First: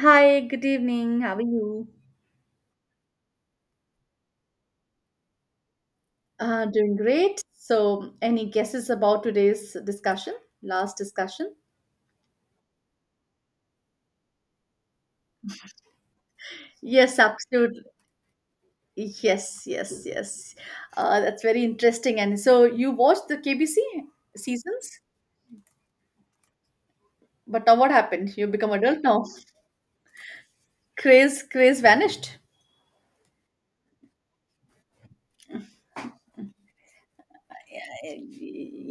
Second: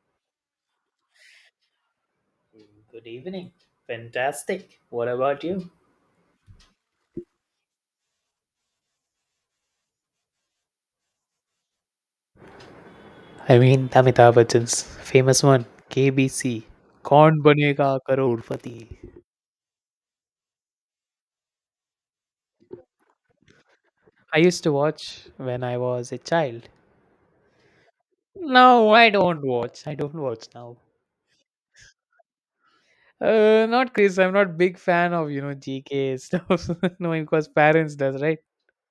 Hi, good evening. How are you? Good evening. Fantastic. What about you? Doing great. So, any guesses about today's discussion? Last discussion? Amitabh Bachchan's famous one, KBC. Yes, Kaun absolutely. banega crorepati? Yes, yes, yes. That's very interesting. And so, you watched the KBC I used to seasons, watch when I was a child. but now what happened? You become No, adult I now. don't watch. I don't watch now. Craze, craze vanished. Not Chris. I'm not big fan of GK stuff. Knowing because parents does right.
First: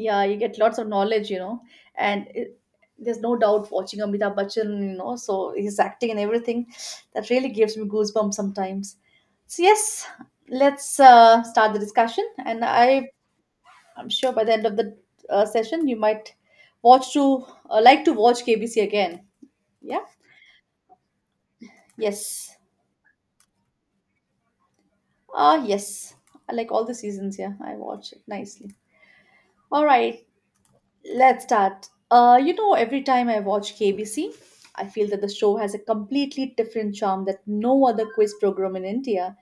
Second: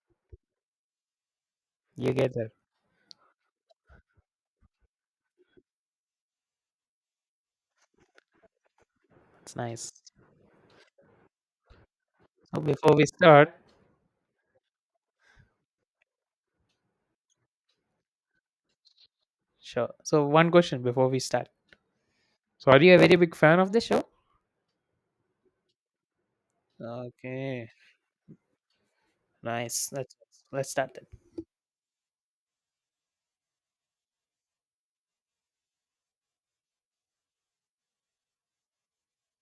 Yeah, you get lots of knowledge You and get that. it, there's no doubt watching Amitabh Bachchan, so his acting and everything that really gives me goosebumps sometimes. It's So nice. yes, let's start the discussion, So and before we i start, i'm sure by the end of the session you might watch to like to watch KBC again. sure. Yeah. So one question before we start. Yes. So are you a very big fan of the show? Ah, yes, I like all the seasons. Yeah, Okay. I watch it nicely. All Nice. Let's right. let's start then. Let's start. You know, every time I watch KBC, I feel that the show has a completely different charm that no other quiz program in India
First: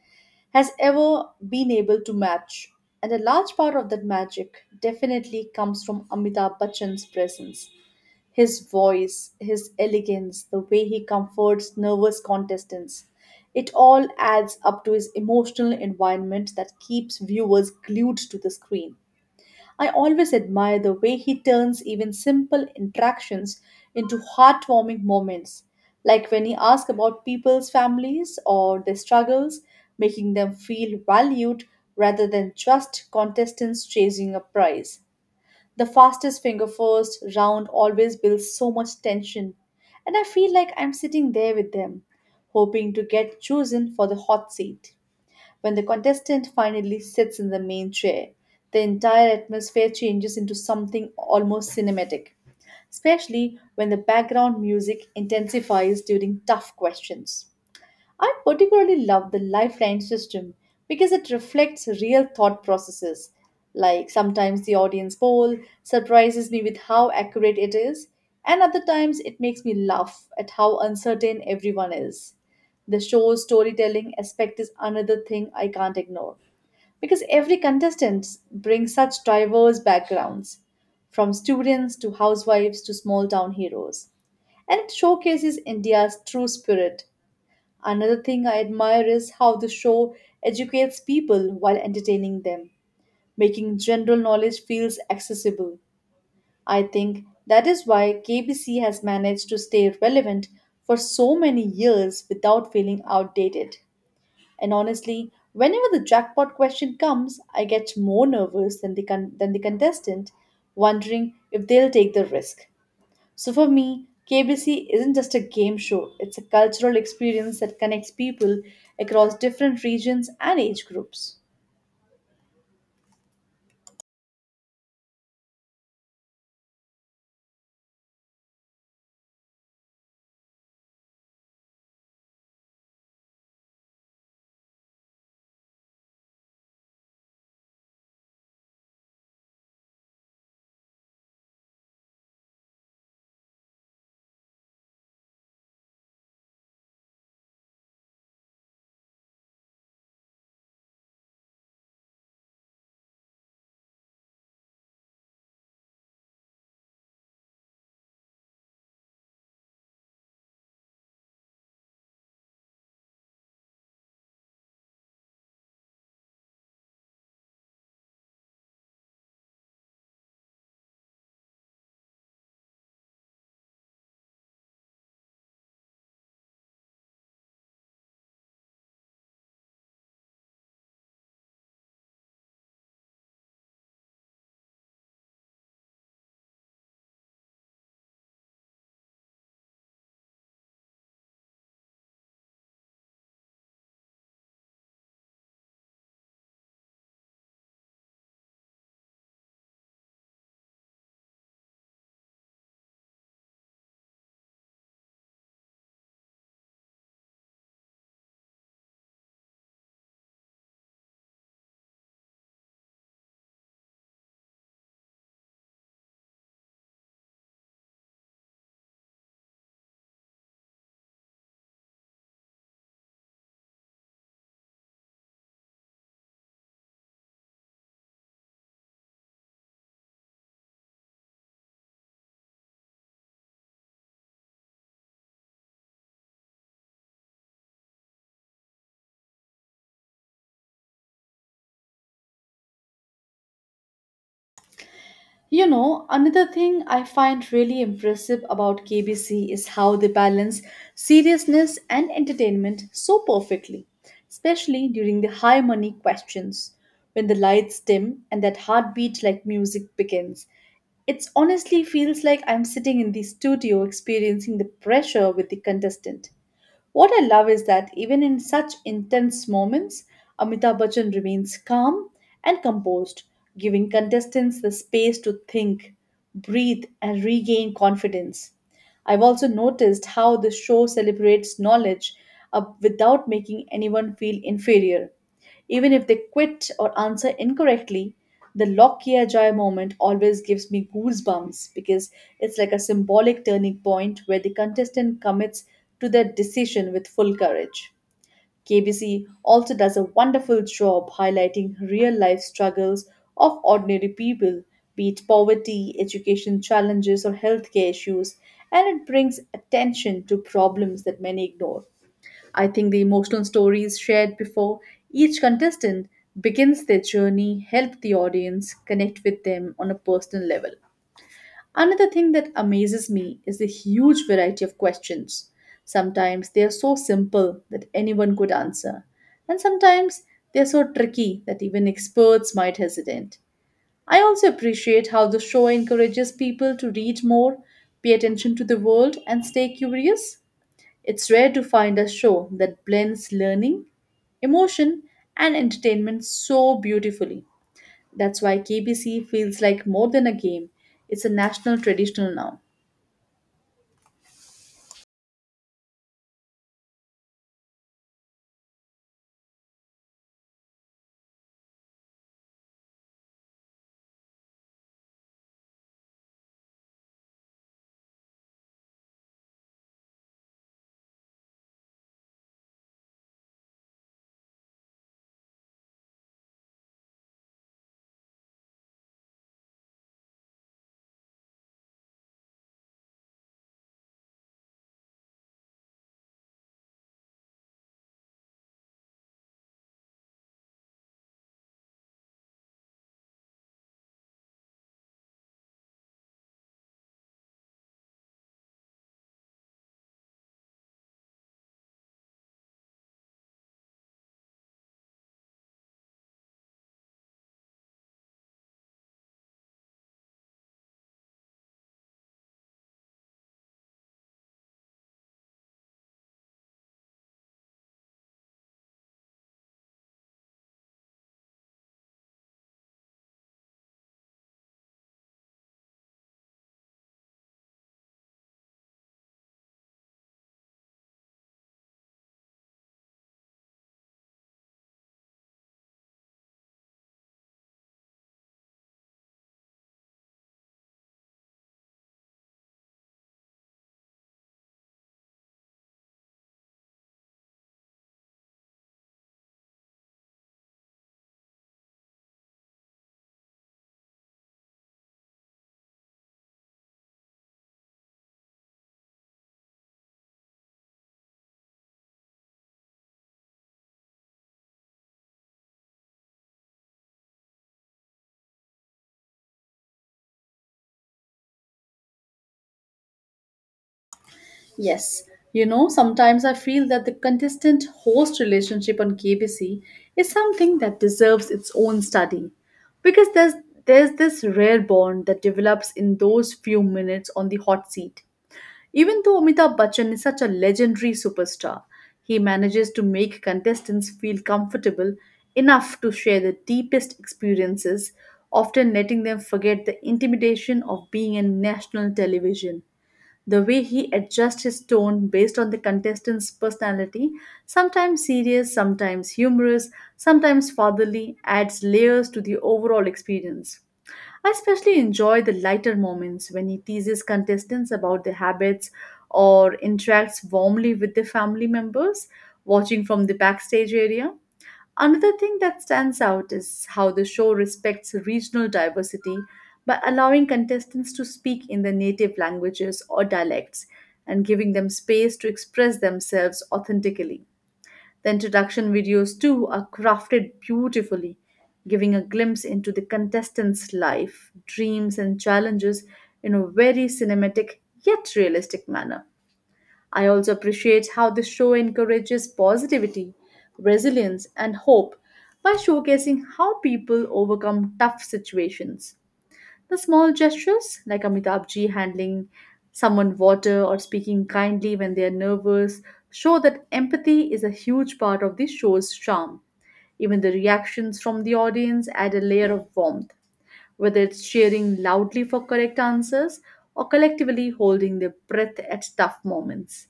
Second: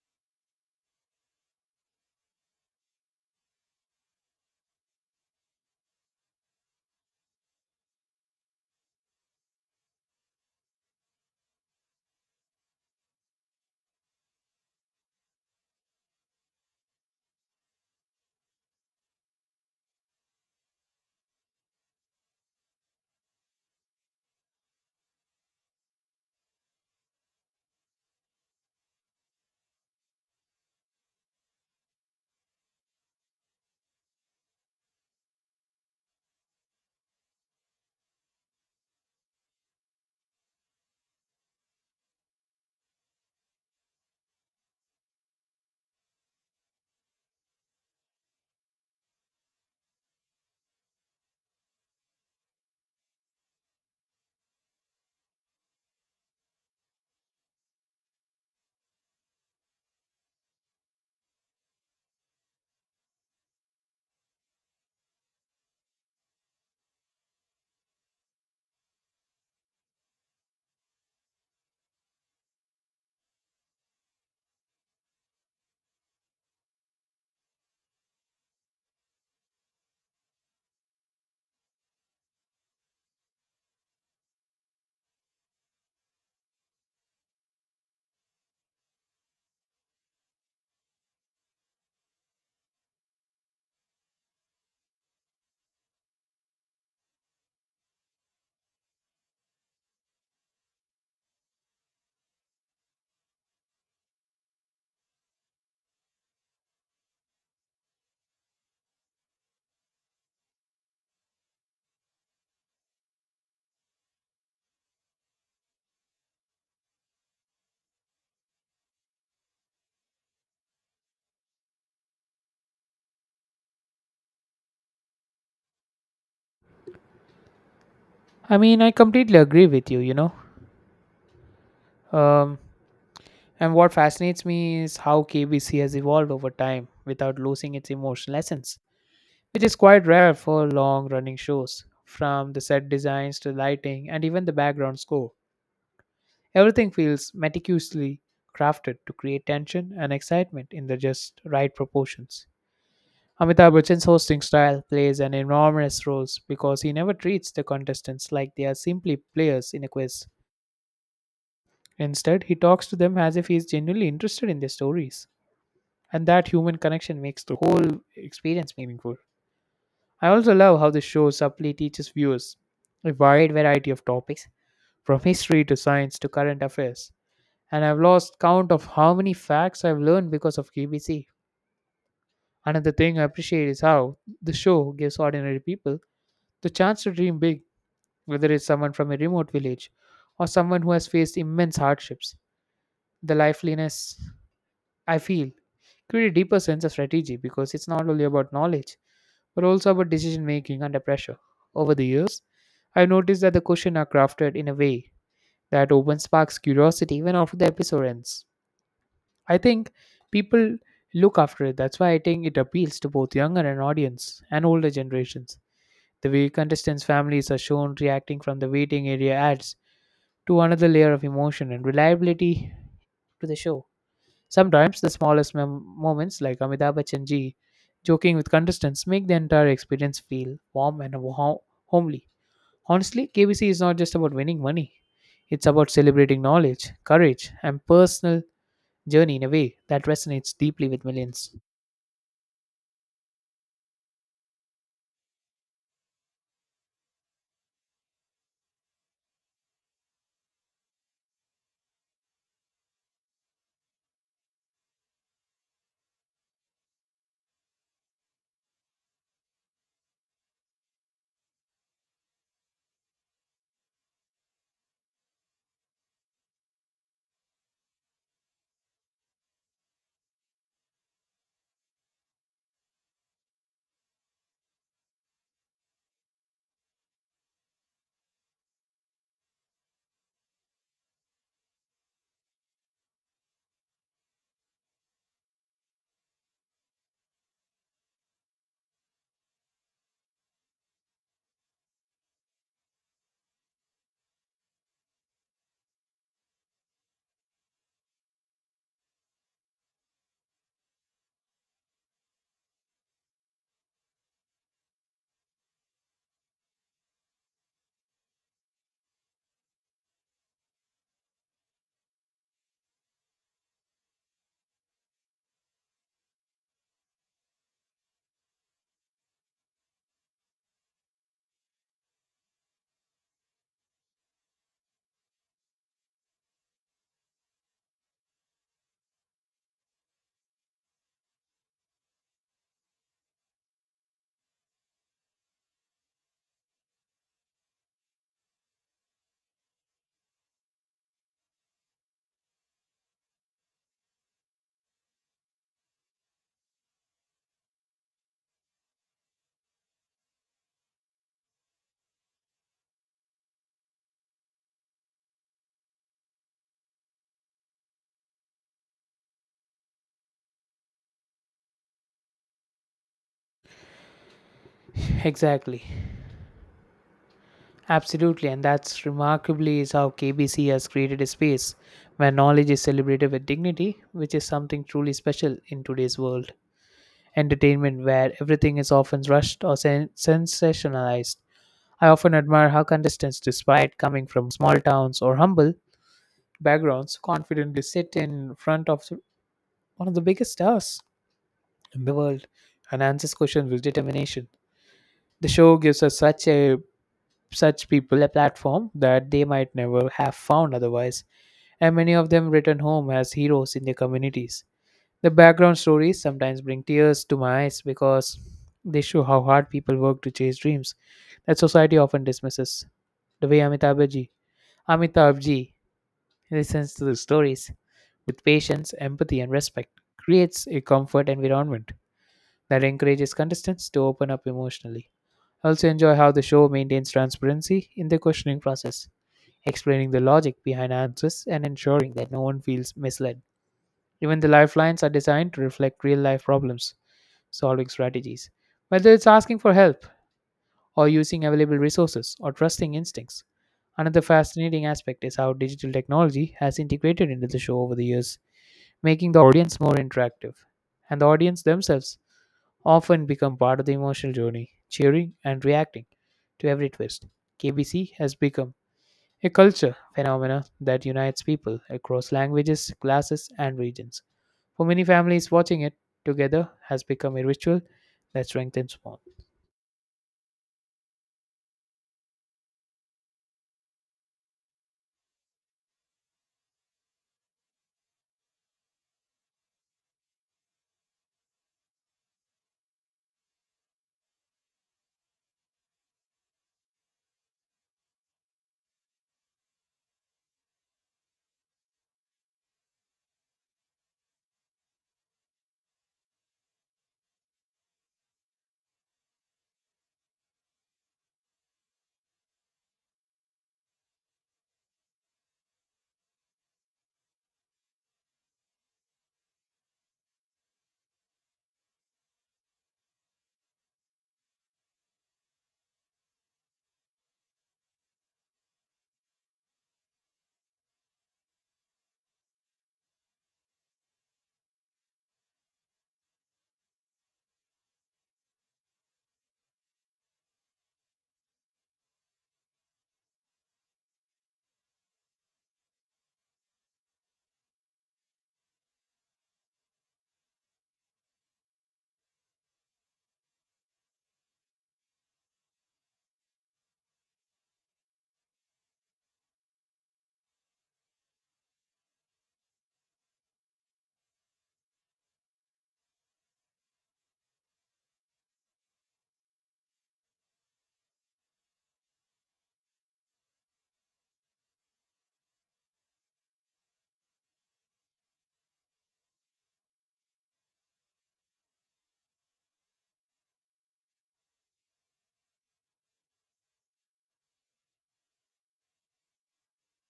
has ever been able to match. And a large part of that magic definitely comes from Amitabh Bachchan's presence. His voice, his elegance, the way he comforts nervous contestants. It all adds up to his emotional environment that keeps viewers glued to the screen. I always admire the way he turns even simple interactions into heartwarming moments, like when he asks about people's families or their struggles, making them feel valued rather than just contestants chasing a prize. The fastest finger first round always builds so much tension, and I feel like I'm sitting there with them, hoping to get chosen for the hot seat. When the contestant finally sits in the main chair, the entire atmosphere changes into something almost cinematic, especially when the background music intensifies during tough questions. I particularly love the lifeline system because it reflects real thought processes. Like sometimes the audience poll surprises me with how accurate it is, and other times it makes me laugh at how uncertain everyone is. The show's storytelling aspect is another thing I can't ignore, because every contestant brings such diverse backgrounds, from students to housewives to small town heroes, and it showcases India's true spirit. Another thing I admire is how the show educates people while entertaining them, making general knowledge feels accessible. I think that is why KBC has managed to stay relevant for so many years without feeling outdated. And honestly, whenever the jackpot question comes, I get more nervous than the than the contestant, wondering if they'll take the risk. So for me, KBC isn't just a game show, it's a cultural experience that connects people across different regions and age groups. I completely agree with you, you know. Um, and what fascinates me is how KBC has evolved over time without losing its emotional essence, which is quite rare for long running shows. From the set designs to lighting and even the background score, everything feels meticulously crafted to create tension and excitement in the just right proportions. Amitabh Bachchan's hosting style plays an enormous role because he never treats the contestants like they are simply players in a quiz. Instead, he talks to them as if he is genuinely interested in their stories, and that human connection makes the whole experience meaningful. I also love how the show subtly teaches viewers a wide variety of topics, from history to science to current affairs, and I've lost count of how many facts I've learned because of KBC. Another thing I appreciate is how the show gives ordinary people the chance to dream big, whether it's someone from a remote village or someone who has faced immense hardships. The liveliness I feel create a deeper sense of strategy because it's not only about knowledge but also about decision making under pressure. Over the years, I've noticed that the questions are crafted in a way that opens sparks curiosity even after the episode ends. I think people look after it. That's why I think it appeals to both younger and audience and older generations. The way contestants' families are shown reacting from the waiting area adds to another layer of emotion and reliability to the show. Sometimes the moments, like Amitabh Bachchan ji joking with contestants, make the entire experience feel warm and homely. Honestly, KBC is not just about winning money, it's about celebrating knowledge, courage, and personal journey in a way that resonates deeply with millions. You know, another thing I find really impressive about KBC is how they balance seriousness and entertainment so perfectly, especially during the high money questions when the lights dim and that heartbeat like music begins. It honestly feels like I'm sitting in the studio experiencing the pressure with the contestant. What I love is that even in such intense moments, Amitabh Bachchan remains calm and composed, giving contestants the space to think, breathe, and regain confidence. I've also noticed how the show celebrates knowledge without making anyone feel inferior. Even if they quit or answer incorrectly, the Lockyer Joy moment always gives me goosebumps because it's like a symbolic turning point where the contestant commits to their decision with full courage. KBC also does a wonderful job highlighting real life struggles of ordinary people, be it poverty, education challenges, or healthcare issues, and it brings attention to problems that many ignore. I think the emotional stories shared before each contestant begins their journey help the audience connect with them on a personal level. Another thing that amazes me is the huge variety of questions. Sometimes they are so simple that anyone could answer, and sometimes they are so tricky that even experts might hesitate. I also appreciate how the show encourages people to read more, pay attention to the world, and stay curious. It's rare to find a show that blends learning, emotion, and entertainment so beautifully. That's why KBC feels like more than a game, it's a national traditional now. Exactly. Absolutely. And that's remarkably is how KBC has created a space where knowledge is celebrated with dignity, which is something truly special in today's world. Entertainment where everything is often rushed or sensationalized. I often admire how contestants, despite coming from small towns or humble backgrounds, confidently sit in front of one of the biggest stars in the world and answers questions with determination. The show gives us such people a platform that they might never have found otherwise, and many of them return home as heroes in their communities. The background stories sometimes bring tears to my eyes because they show how hard people work to chase dreams that society often dismisses. The way Amitabhji listens to the stories with patience, empathy, and respect creates a comfort environment that encourages contestants to open up emotionally. I also enjoy how the show maintains transparency in the questioning process, explaining the logic behind answers and ensuring that no one feels misled. Even the lifelines are designed to reflect real life problems solving strategies, whether it's asking for help or using available resources or trusting instincts. Another fascinating aspect is how digital technology has integrated into the show over the years, making the audience more interactive. And the audience themselves often become part of the emotional journey, cheering and reacting to every twist. KBC has become a culture phenomena that unites people across languages, classes, and regions. For many families, watching it together has become a ritual that strengthens bond. Yes, you know, sometimes I feel that the contestant host relationship on KBC is something that deserves its own study, because there's this rare bond that develops in those few minutes on the hot seat. Even though Amitabh Bachchan is such a legendary superstar, he manages to make contestants feel comfortable enough to share the deepest experiences, often letting them forget the intimidation of being on national television. The way he adjusts his tone based on the contestant's personality, sometimes serious, sometimes humorous, sometimes fatherly, adds layers to the overall experience. I especially enjoy the lighter moments when he teases contestants about their habits or interacts warmly with their family members watching from the backstage area. Another thing that stands out is how the show respects regional diversity by allowing contestants to speak in their native languages or dialects and giving them space to express themselves authentically. The introduction videos, too, are crafted beautifully, giving a glimpse into the contestants' life, dreams, and challenges in a very cinematic yet realistic manner. I also appreciate how the show encourages positivity, resilience, and hope by showcasing how people overcome tough situations. The small gestures, like Amitabh Ji handling someone water or speaking kindly when they are nervous, show that empathy is a huge part of the show's charm. Even the reactions from the audience add a layer of warmth, whether it's cheering loudly for correct answers or collectively holding their breath at tough moments.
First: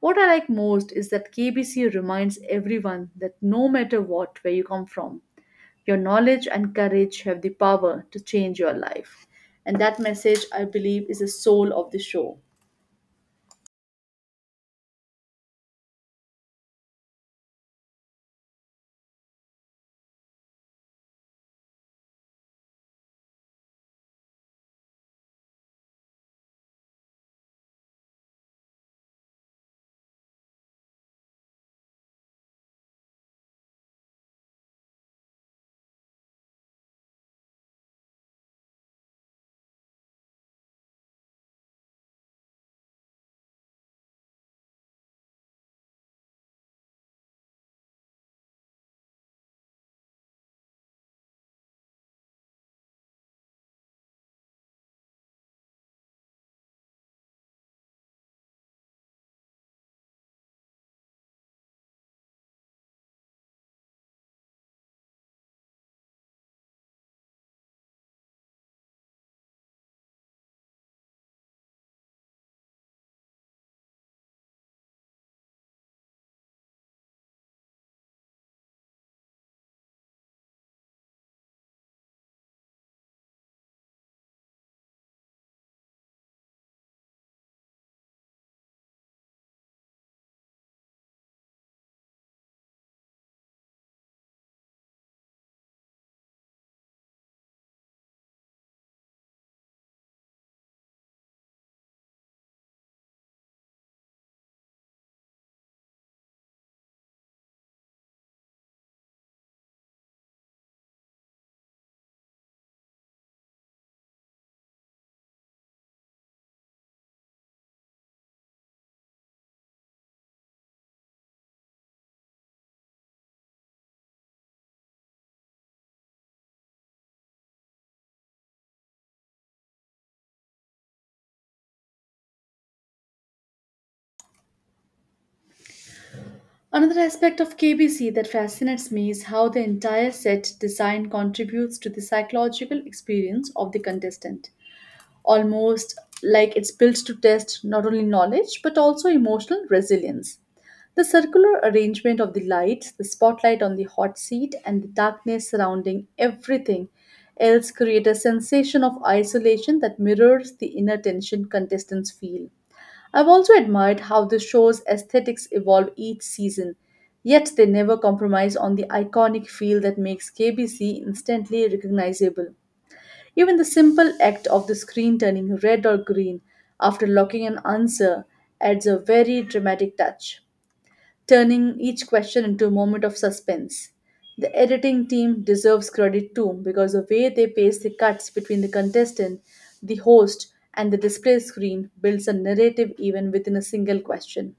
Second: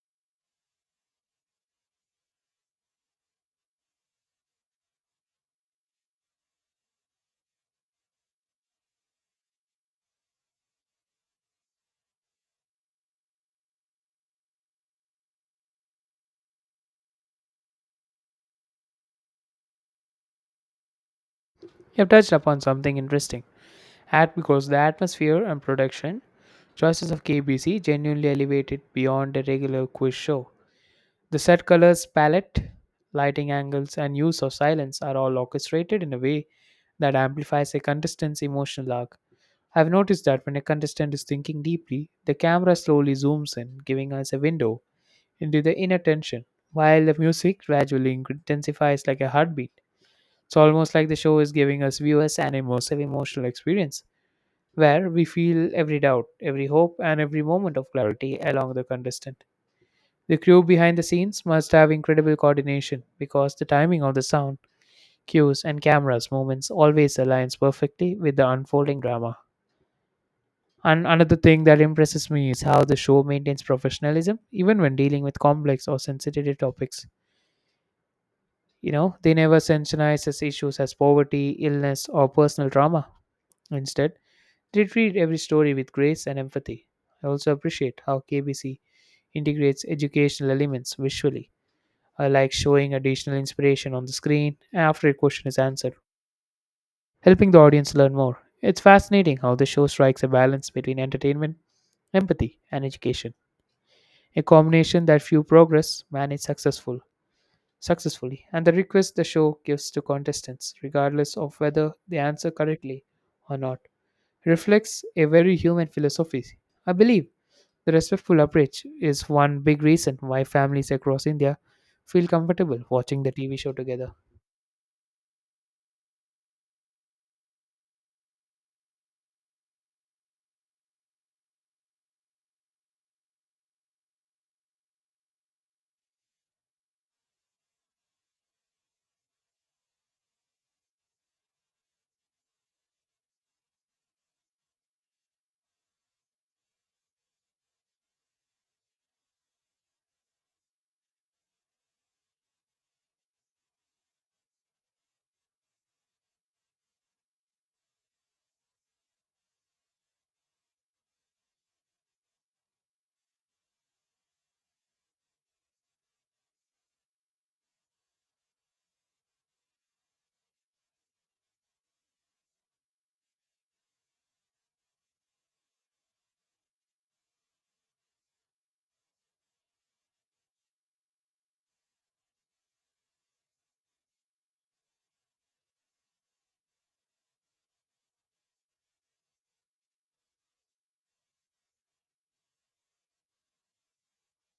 What I like most is that KBC reminds everyone that no matter what, where you come from, your knowledge and courage have the power to change your life. And that message, I believe, is the soul of the show. You have touched upon something interesting. At because the atmosphere and production choices of KBC genuinely elevated beyond a regular quiz show. The set colors palette, lighting angles, and use of silence are all orchestrated in a way that amplifies a contestant's emotional arc. I've noticed that when a contestant is thinking deeply, the camera slowly zooms in, giving us a window into the inner tension, while the music gradually intensifies like a heartbeat. It's almost like the show is giving us viewers an immersive emotional experience where we feel every doubt, every hope, and every moment of clarity along the contestant. The crew behind the scenes must have incredible coordination because the timing of the sound, cues, and cameras movements always aligns perfectly with the unfolding drama. And another thing that impresses me is how the show maintains professionalism even when dealing with complex or sensitive topics. You know, they never sensationalize as issues as poverty, illness, or personal trauma. Instead, they treat every story with grace and empathy. I also appreciate how KBC integrates educational elements visually. I like showing additional inspiration on the screen after a question is answered, helping the audience learn more. It's fascinating how the show strikes a balance between entertainment, empathy, and education, a combination that few progress manage successfully and the request the show gives to contestants, regardless of whether they answer correctly or not, reflects a very human philosophy. I believe the respectful approach is one big reason why families across India feel comfortable watching the TV show together. Another aspect of KBC that fascinates me is how the entire set design contributes to the psychological experience of the contestant, almost like it's built to test not only knowledge but also emotional resilience. The circular arrangement of the lights, the spotlight on the hot seat, and the darkness surrounding everything else create a sensation of isolation that mirrors the inner tension contestants feel. I've also admired how the show's aesthetics evolve each season, yet they never compromise on the iconic feel that makes KBC instantly recognizable. Even the simple act of the screen turning red or green after locking an answer adds a very dramatic touch, turning each question into a moment of suspense. The editing team deserves credit too, because the way they pace the cuts between the contestant, the host, and the display screen builds a narrative even within a single question.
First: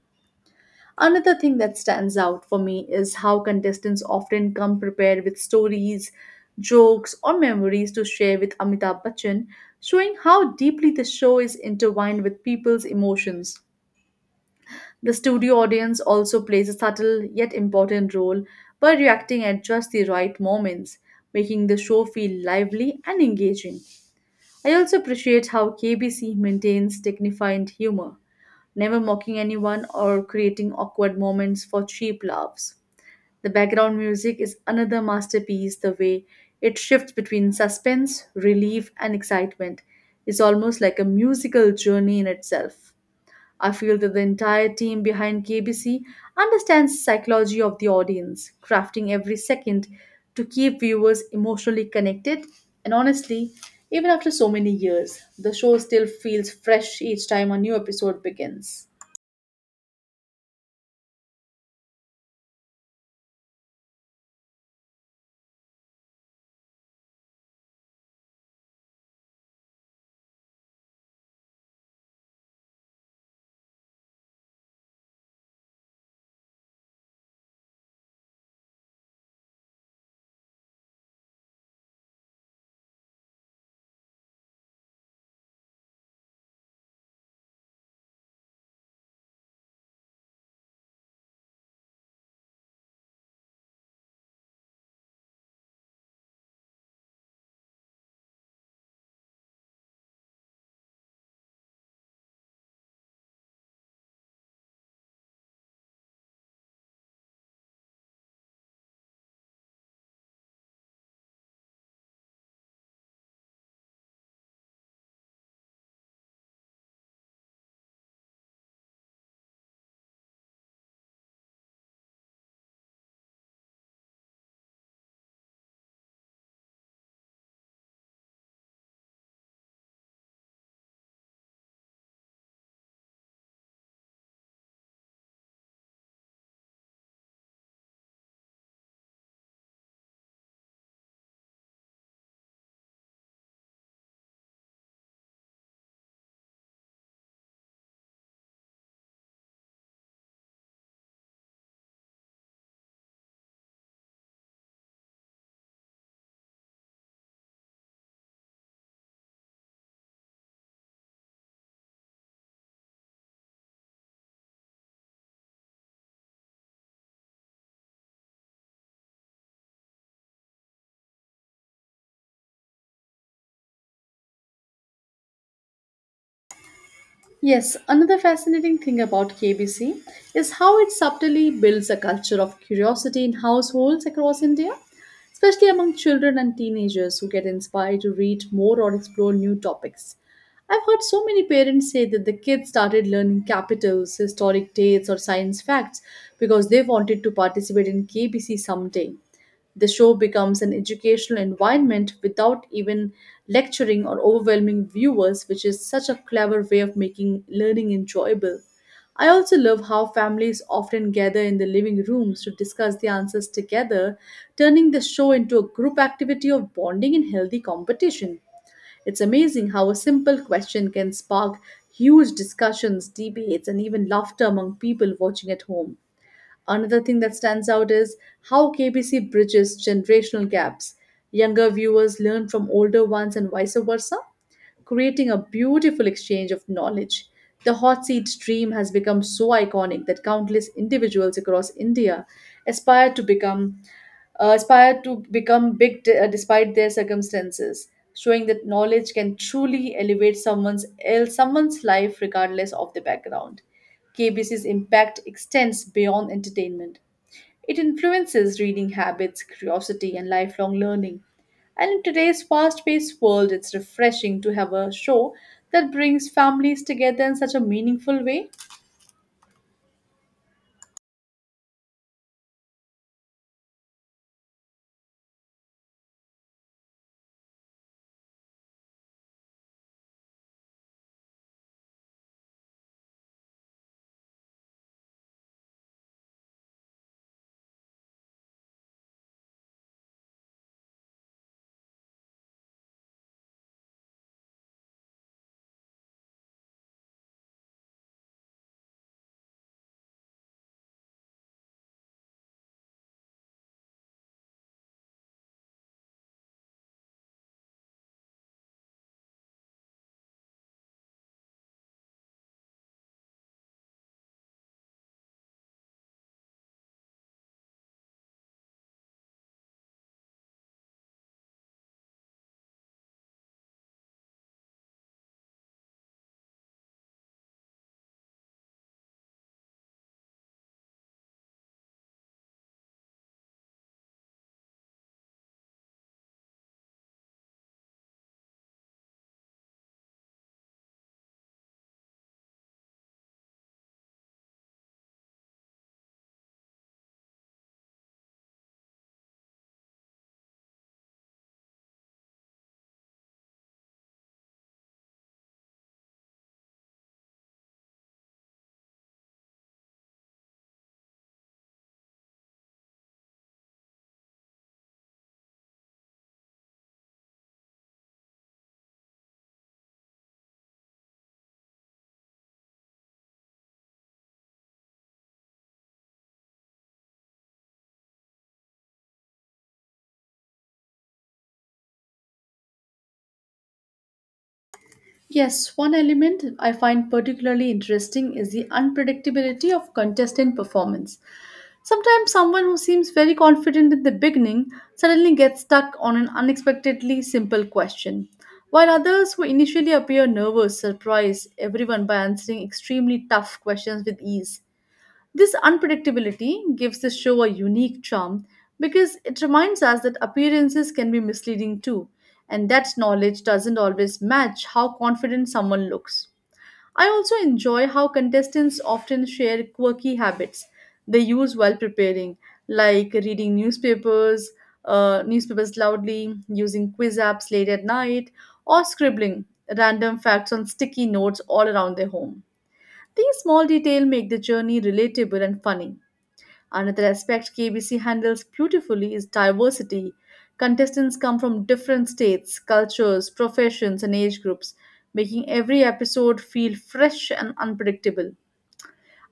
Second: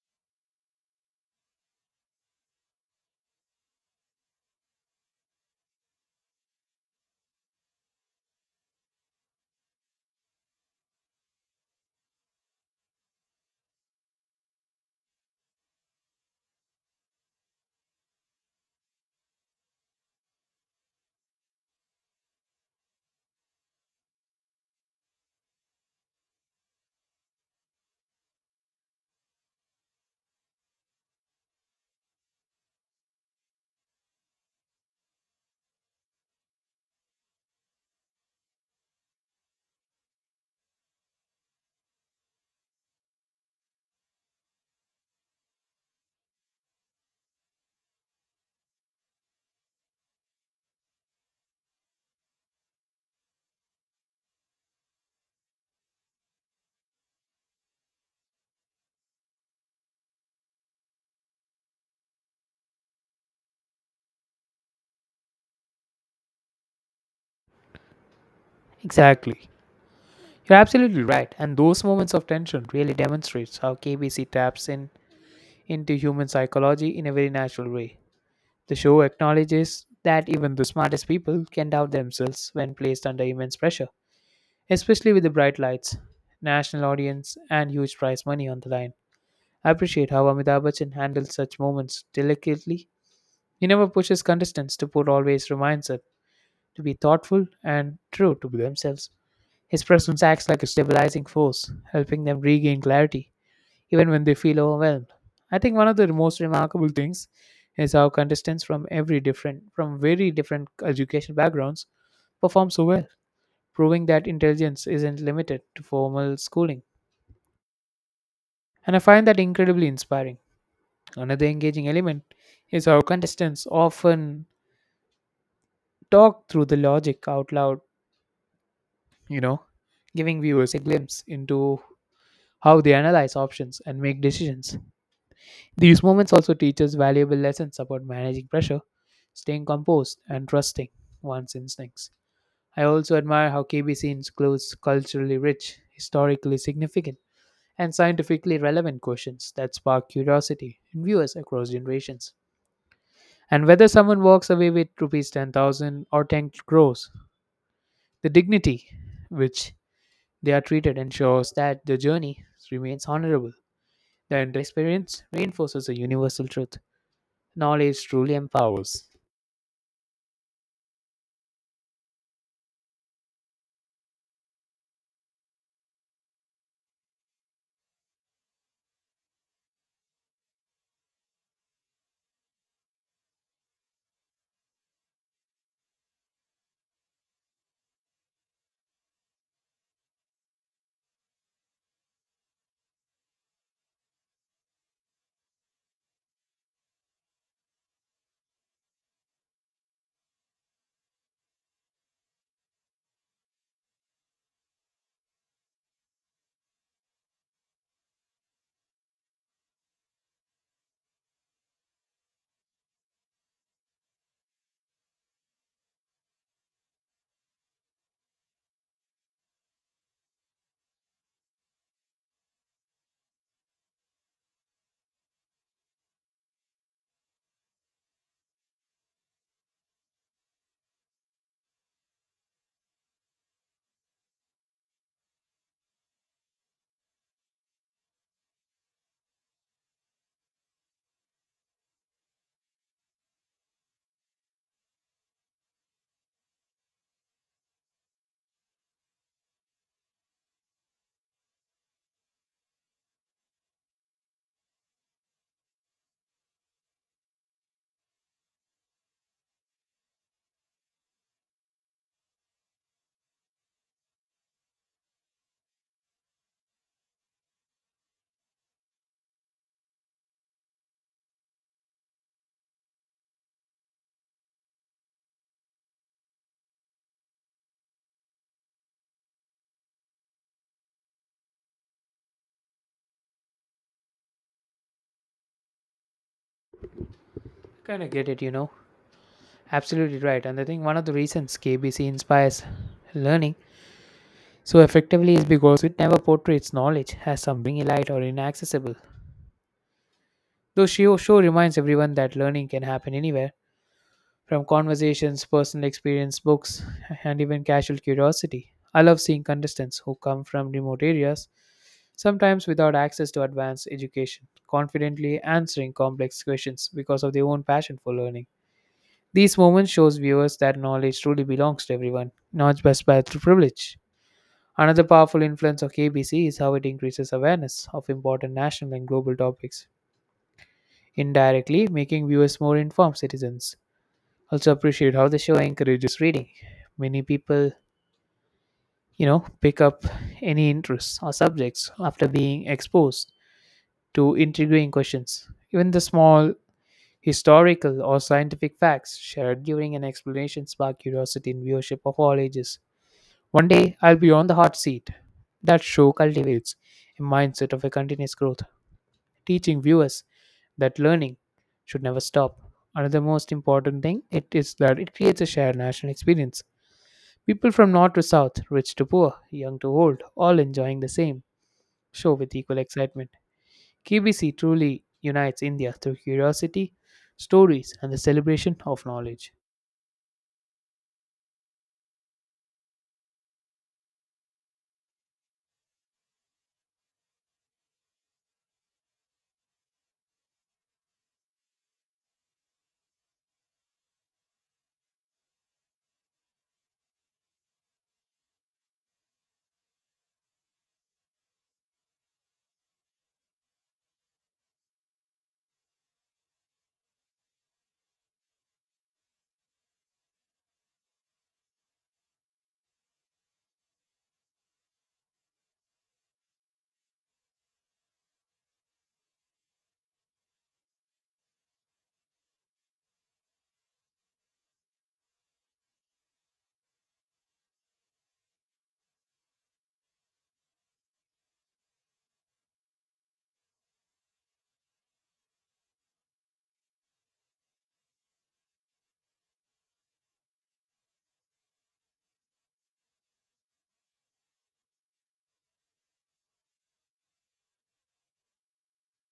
Another thing that stands out for me is how contestants often come prepared with stories, jokes, or memories to share with Amitabh Bachchan, showing how deeply the show is intertwined with people's emotions. The studio audience also plays a subtle yet important role by reacting at just the right moments, making the show feel lively and engaging. I also appreciate how KBC maintains dignified humor, never mocking anyone or creating awkward moments for cheap laughs. The background music is another masterpiece, the way it shifts between suspense, relief, and excitement is almost like a musical journey in itself. I feel that the entire team behind KBC understands psychology of the audience, crafting every second to keep viewers emotionally connected. And honestly, even after so many years, the show still feels fresh each time a new episode begins. Exactly. You're absolutely right, and those moments of tension really demonstrates how KBC taps in into human psychology in a very natural way. The show acknowledges that even the smartest people can doubt themselves when placed under immense pressure, especially with the bright lights, national audience, and huge prize money on the line. I appreciate how Amitabh Bachchan handles such moments delicately. He never pushes contestants to put, always reminds them to be thoughtful and true to themselves. His presence acts like a stabilizing force, helping them regain clarity, even when they feel overwhelmed. I think one of the most remarkable things is how contestants from very different education backgrounds perform so well proving that intelligence isn't limited to formal schooling. And I find that incredibly inspiring. Another engaging element is how contestants often talk through the logic out loud, you know, giving viewers a glimpse into how they analyze options and make decisions. These moments also teach us valuable lessons about managing pressure, staying composed, and trusting one's instincts. I also admire how KBC includes culturally rich, historically significant and scientifically relevant questions that spark curiosity in viewers across generations. And whether someone walks away with rupees 10,000 or 10 crores, the dignity which they are treated ensures that the journey remains honorable. The entire experience reinforces a universal truth. Knowledge truly empowers. Yes, another fascinating thing about KBC is how it subtly builds a culture of curiosity in households across India, especially among children and teenagers who get inspired to read more or explore new topics. I've heard so many parents say that the kids started learning capitals, historic dates, or science facts because they wanted to participate in KBC someday. The show becomes an educational environment without even lecturing or overwhelming viewers, which is such a clever way of making learning enjoyable. I also love how families often gather in the living rooms to discuss the answers together, turning the show into a group activity of bonding and healthy competition. It's amazing how a simple question can spark huge discussions, debates, and even laughter among people watching at home. Another thing that stands out is how KBC bridges generational gaps. Younger viewers learn from older ones and vice versa, creating a beautiful exchange of knowledge. The hot seat dream has become so iconic that countless individuals across India aspire to become big despite their circumstances, showing that knowledge can truly elevate someone's life regardless of the background. KBC's impact extends beyond entertainment. It influences reading habits, curiosity, and lifelong learning. And in today's fast paced world, it's refreshing to have a show that brings families together in such a meaningful way. Kind of get it, you know. Absolutely right. And I think one of the reasons KBC inspires learning so effectively is because it never portrays knowledge as something elite or inaccessible. Though she also reminds everyone that learning can happen anywhere, from conversations, personal experience, books, and even casual curiosity. I love seeing contestants who come from remote areas, sometimes without access to advanced education, confidently answering complex questions because of their own passion for learning. These moments shows viewers that knowledge truly belongs to everyone, not just by through privilege. Another powerful influence of KBC is how it increases awareness of important national and global topics indirectly making viewers more informed citizens. Also appreciate how the show encourages reading. Many people, pick up any interests or subjects after being exposed to intriguing questions. Even the small historical or scientific facts shared during an explanation spark curiosity in viewership of all ages. One day I'll be on the hot seat. That show cultivates a mindset of a continuous growth teaching viewers that learning should never stop. Another most important thing it is that it creates a shared national experience. People from north to south, rich to poor, young to old, all enjoying the same show with equal excitement. KBC truly unites India through curiosity, stories, and the celebration of knowledge. Yes, one element I find particularly interesting is the unpredictability of contestant performance. Sometimes someone who seems very confident in the beginning suddenly gets stuck on an unexpectedly simple question, while others who initially appear nervous surprise everyone by answering extremely tough questions with ease. This unpredictability gives the show a unique charm because it reminds us that appearances can be misleading too, and that knowledge doesn't always match how confident someone looks. I also enjoy how contestants often share quirky habits they use while preparing, like reading newspapers, newspapers loudly, using quiz apps late at night, or scribbling random facts on sticky notes all around their home. These small details make the journey relatable and funny. Another aspect KBC handles beautifully is diversity. Contestants come from different states, cultures, professions, and age groups, making every episode feel fresh and unpredictable.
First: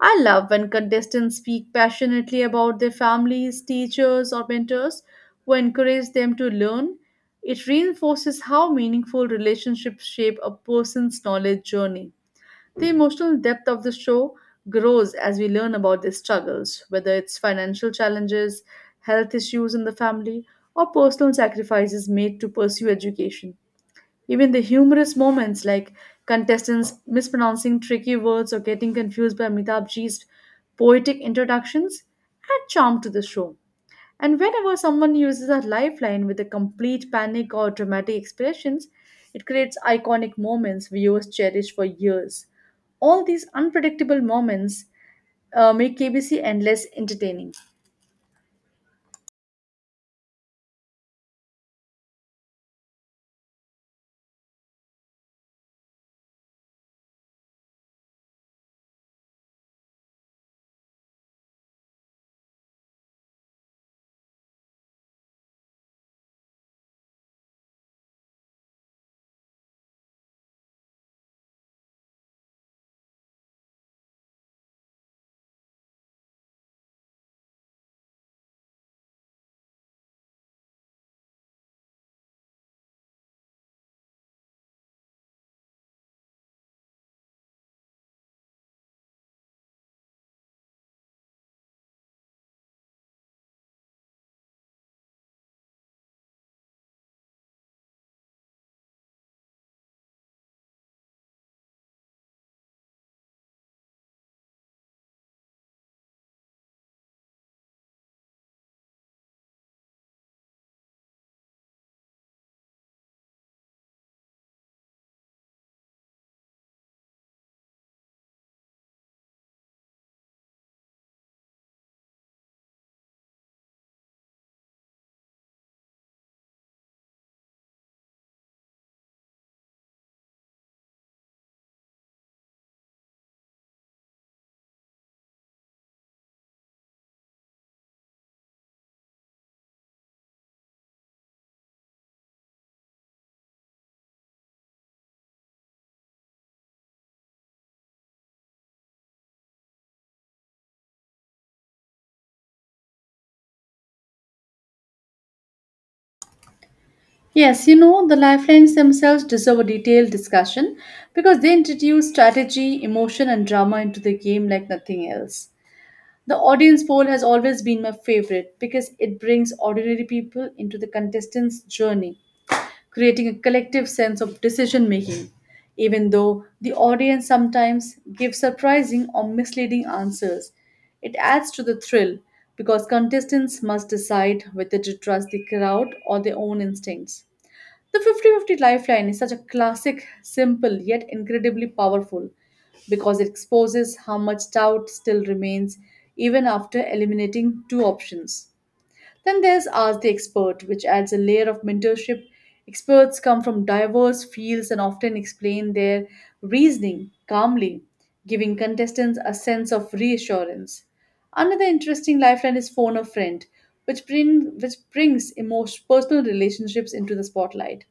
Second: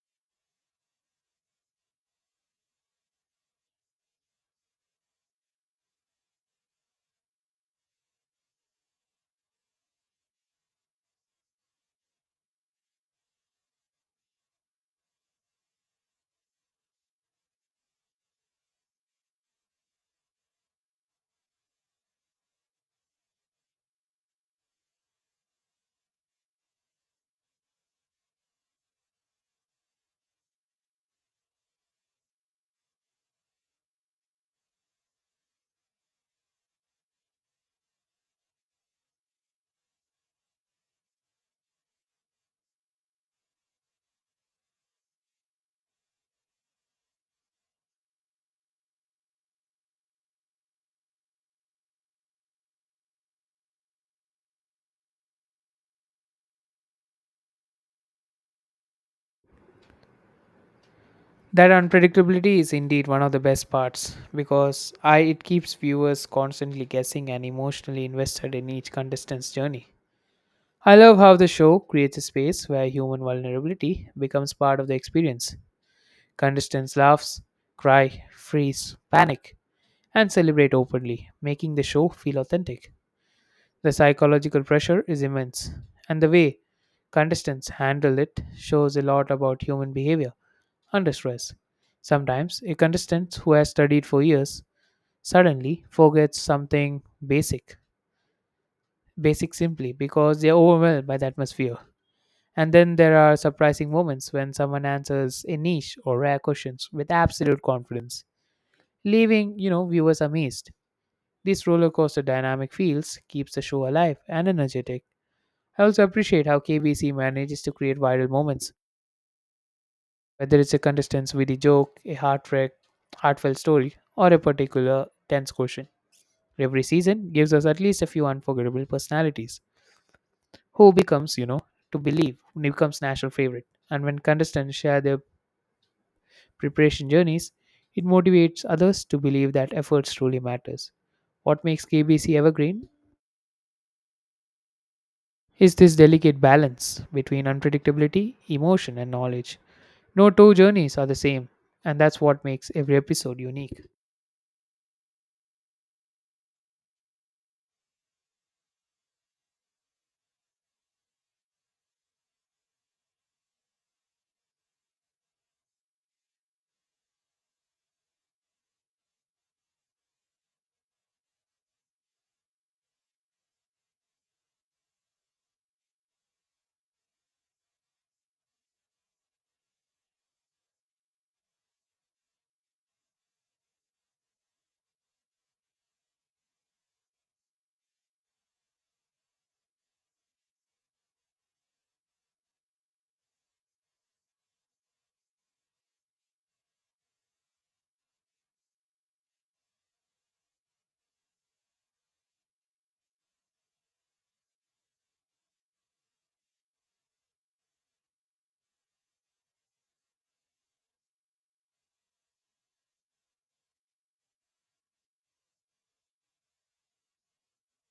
I love when contestants speak passionately about their families, teachers, or mentors who encourage them to learn. It reinforces how meaningful relationships shape a person's knowledge journey. The emotional depth of the show grows as we learn about their struggles, whether it's financial challenges, health issues in the family, or personal sacrifices made to pursue education. Even the humorous moments like contestants mispronouncing tricky words or getting confused by Amitabh Ji's poetic introductions add charm to the show. And whenever someone uses a lifeline with a complete panic or dramatic expressions, it creates iconic moments viewers cherish for years. All these unpredictable moments make KBC endless entertaining. That unpredictability is indeed one of the best parts because it keeps viewers constantly guessing and emotionally invested in each contestant's journey. I love how the show creates a space where human vulnerability becomes part of the experience. Contestants laughs, cry, freeze, panic, and celebrate openly, making the show feel authentic. The psychological pressure is immense, and the way contestants handle it shows a lot about human behavior under stress. Sometimes a contestant who has studied for years suddenly forgets something basic, basic simply because they are overwhelmed by the atmosphere. And then there are surprising moments when someone answers a niche or rare questions with absolute confidence, leaving, you know, viewers amazed. This roller coaster dynamic feels keeps the show alive and energetic. I also appreciate how KBC manages to create viral moments, whether it's a contestant's witty joke, a heartfelt story, or a particular tense question. Every season gives us at least a few unforgettable personalities who becomes, becomes national favorite. And when contestants share their preparation journeys, it motivates others to believe that effort truly matters. What makes KBC evergreen is this delicate balance between unpredictability, emotion, and knowledge. No two journeys are the same, and that's what makes every episode unique. Yes, you know, the lifelines themselves deserve a detailed discussion because they introduce strategy, emotion, and drama into the game like nothing else. The audience poll has always been my favorite because it brings ordinary people into the contestants' journey, creating a collective sense of decision making, even though the audience sometimes gives surprising or misleading answers. It adds to the thrill because contestants must decide whether to trust the crowd or their own instincts. The 50-50 lifeline is such a classic, simple, yet incredibly powerful because it exposes how much doubt still remains even after eliminating two options. Then there's Ask the Expert, which adds a layer of mentorship. Experts come from diverse fields and often explain their reasoning calmly, giving contestants a sense of reassurance. Another interesting lifeline is Phone a Friend, which brings emotional, personal relationships into the spotlight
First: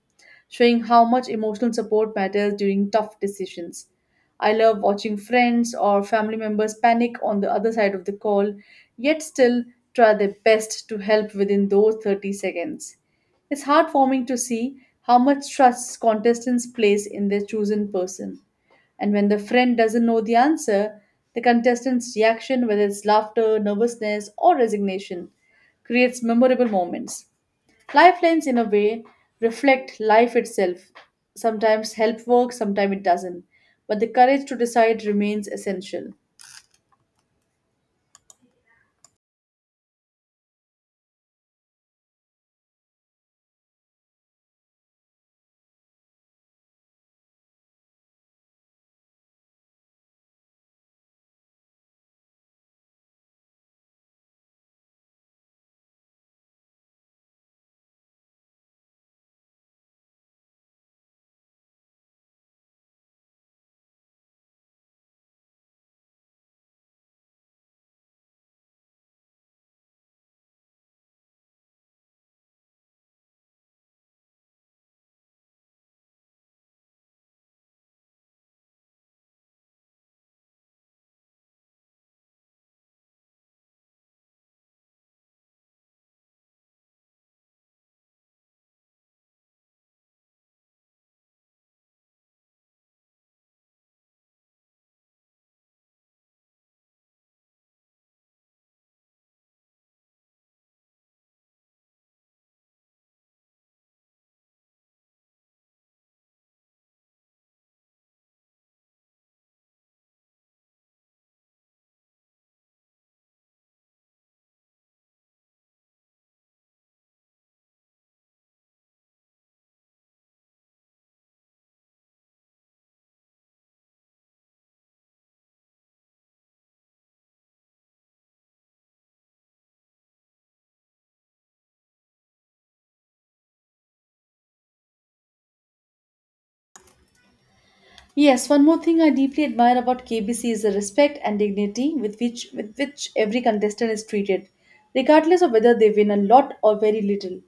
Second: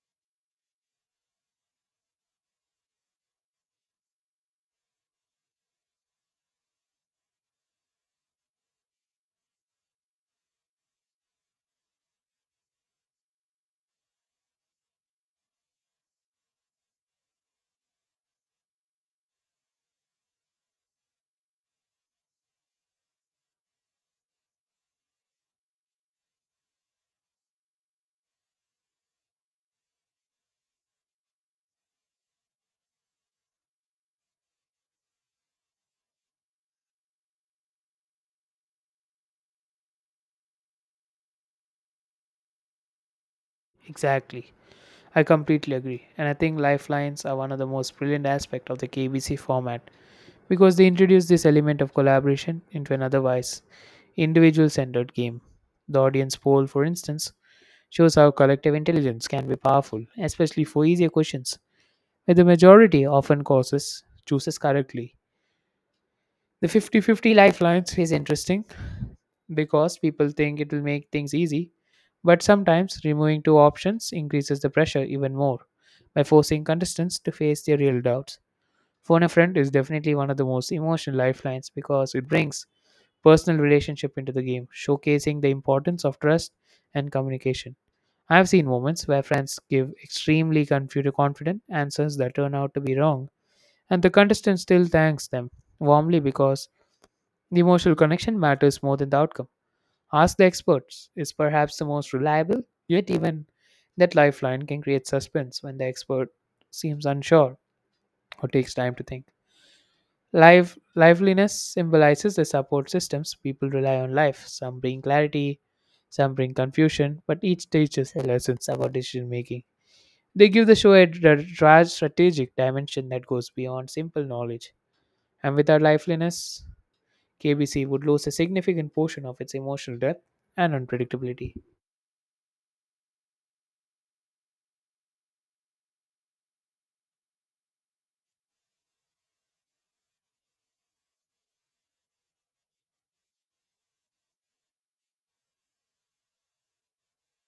showing how much emotional support matters during tough decisions. I love watching friends or family members panic on the other side of the call, yet still try their best to help within those 30 seconds. It's heartwarming to see how much trust contestants place in their chosen person. And when the friend doesn't know the answer, the contestant's reaction, whether it's laughter, nervousness, or resignation, creates memorable moments. Lifelines, in a way, reflect life itself. Sometimes help work, sometimes it doesn't. But the courage to decide remains essential. Exactly. I completely agree, and I think lifelines are one of the most brilliant aspects of the KBC format because they introduce this element of collaboration into an otherwise individual centered game. The audience poll, for instance, shows how collective intelligence can be powerful, especially for easier questions, where the majority often causes chooses correctly. The 50-50 lifelines is interesting because people think it will make things easy, but sometimes removing two options increases the pressure even more by forcing contestants to face their real doubts. Phone a friend is definitely one of the most emotional lifelines because it brings personal relationship into the game, showcasing the importance of trust and communication. I have seen moments where friends give extremely confident answers that turn out to be wrong, and the contestant still thanks them warmly because the emotional connection matters more than the outcome. Ask the experts is perhaps the most reliable, yet, even that lifeline can create suspense when the expert seems unsure or takes time to think. Liveliness symbolizes the support systems people rely on life. Some bring clarity, some bring confusion, but each teaches lessons about decision making. They give the show a strategic dimension that goes beyond simple knowledge. And without liveliness, KBC would lose a significant portion of its emotional depth and unpredictability. Yes, one more thing I deeply admire about KBC is the respect and dignity with which every contestant is treated, regardless of whether they win a lot or very little.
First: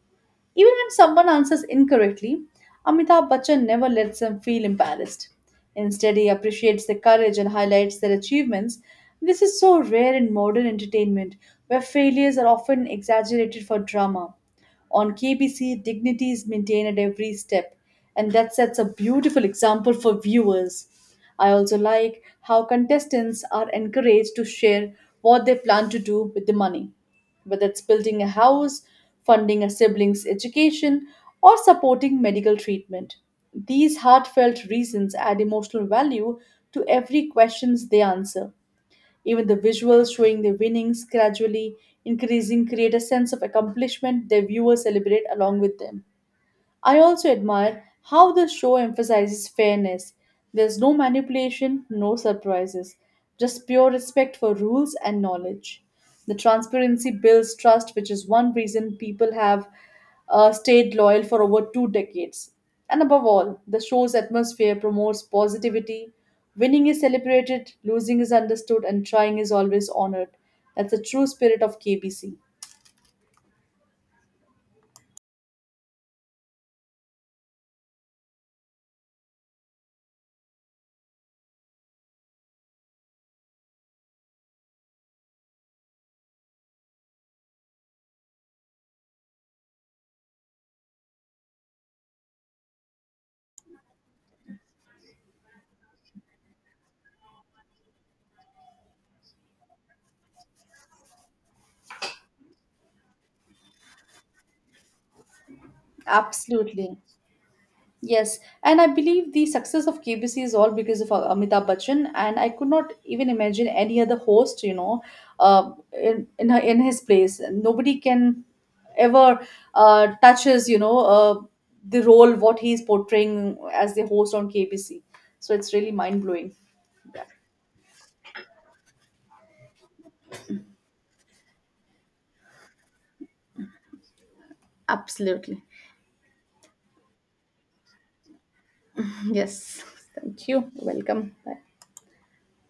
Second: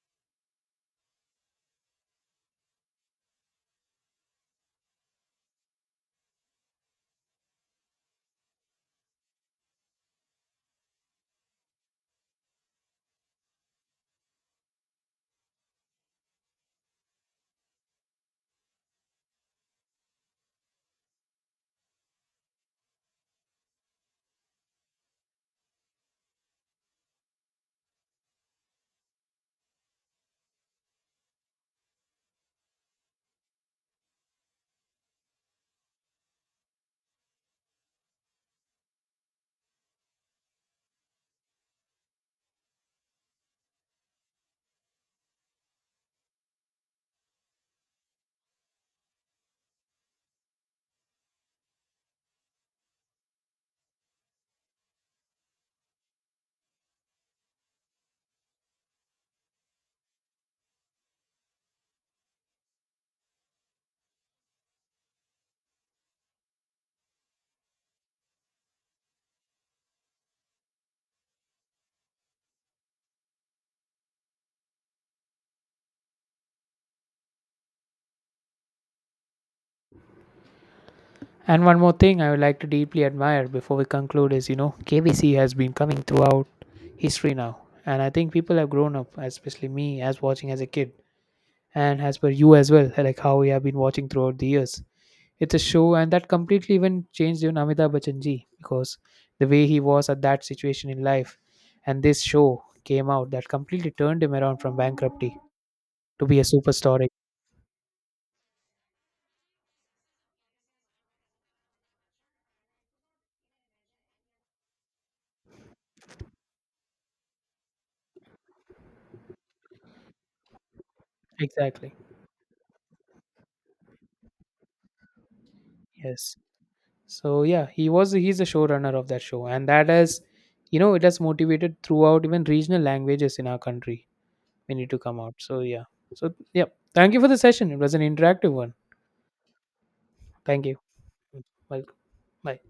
Even when someone answers incorrectly, Amitabh Bachchan never lets them feel embarrassed. Instead, he appreciates their courage and highlights their achievements. This is so rare in modern entertainment, where failures are often exaggerated for drama. On KBC, dignity is maintained at every step, and that sets a beautiful example for viewers. I also like how contestants are encouraged to share what they plan to do with the money, whether it's building a house, funding a sibling's education, or supporting medical treatment. These heartfelt reasons add emotional value to every questions they answer. Even the visuals showing their winnings gradually increasing create a sense of accomplishment their viewers celebrate along with them. I also admire how the show emphasizes fairness. There's no manipulation, no surprises, just pure respect for rules and knowledge. The transparency builds trust, which is one reason people have stayed loyal for over two decades. And above all, the show's atmosphere promotes positivity. Winning is celebrated, losing is understood, and trying is always honored. That's the true spirit of KBC. And one more thing I would like to deeply admire before we conclude is KBC has been coming throughout history now. And I think people have grown up, especially me, as watching as a kid, and as per you as well, like how we have been watching throughout the years. It's a show, and that completely even changed even Amitabh Bachchan ji because the way he was at that situation in life, and this show came out that completely turned him around from bankruptcy to be a Absolutely. superstar. Yes, and I believe the success of KBC is all because of Amitabh Bachchan, and I could not even imagine any other host, you know, in his place. Nobody can ever touch his, you know, Exactly. the role what he is portraying as the host on KBC. So it's really mind Yes. blowing. So yeah, he's the showrunner of that show, and that has, you know, it has motivated throughout even regional languages in our country. We need to come out. So Absolutely. yeah. So yeah. Thank you for the session. It was an interactive one. Yes. Thank Thank you. you. Welcome. Bye. Welcome. Bye.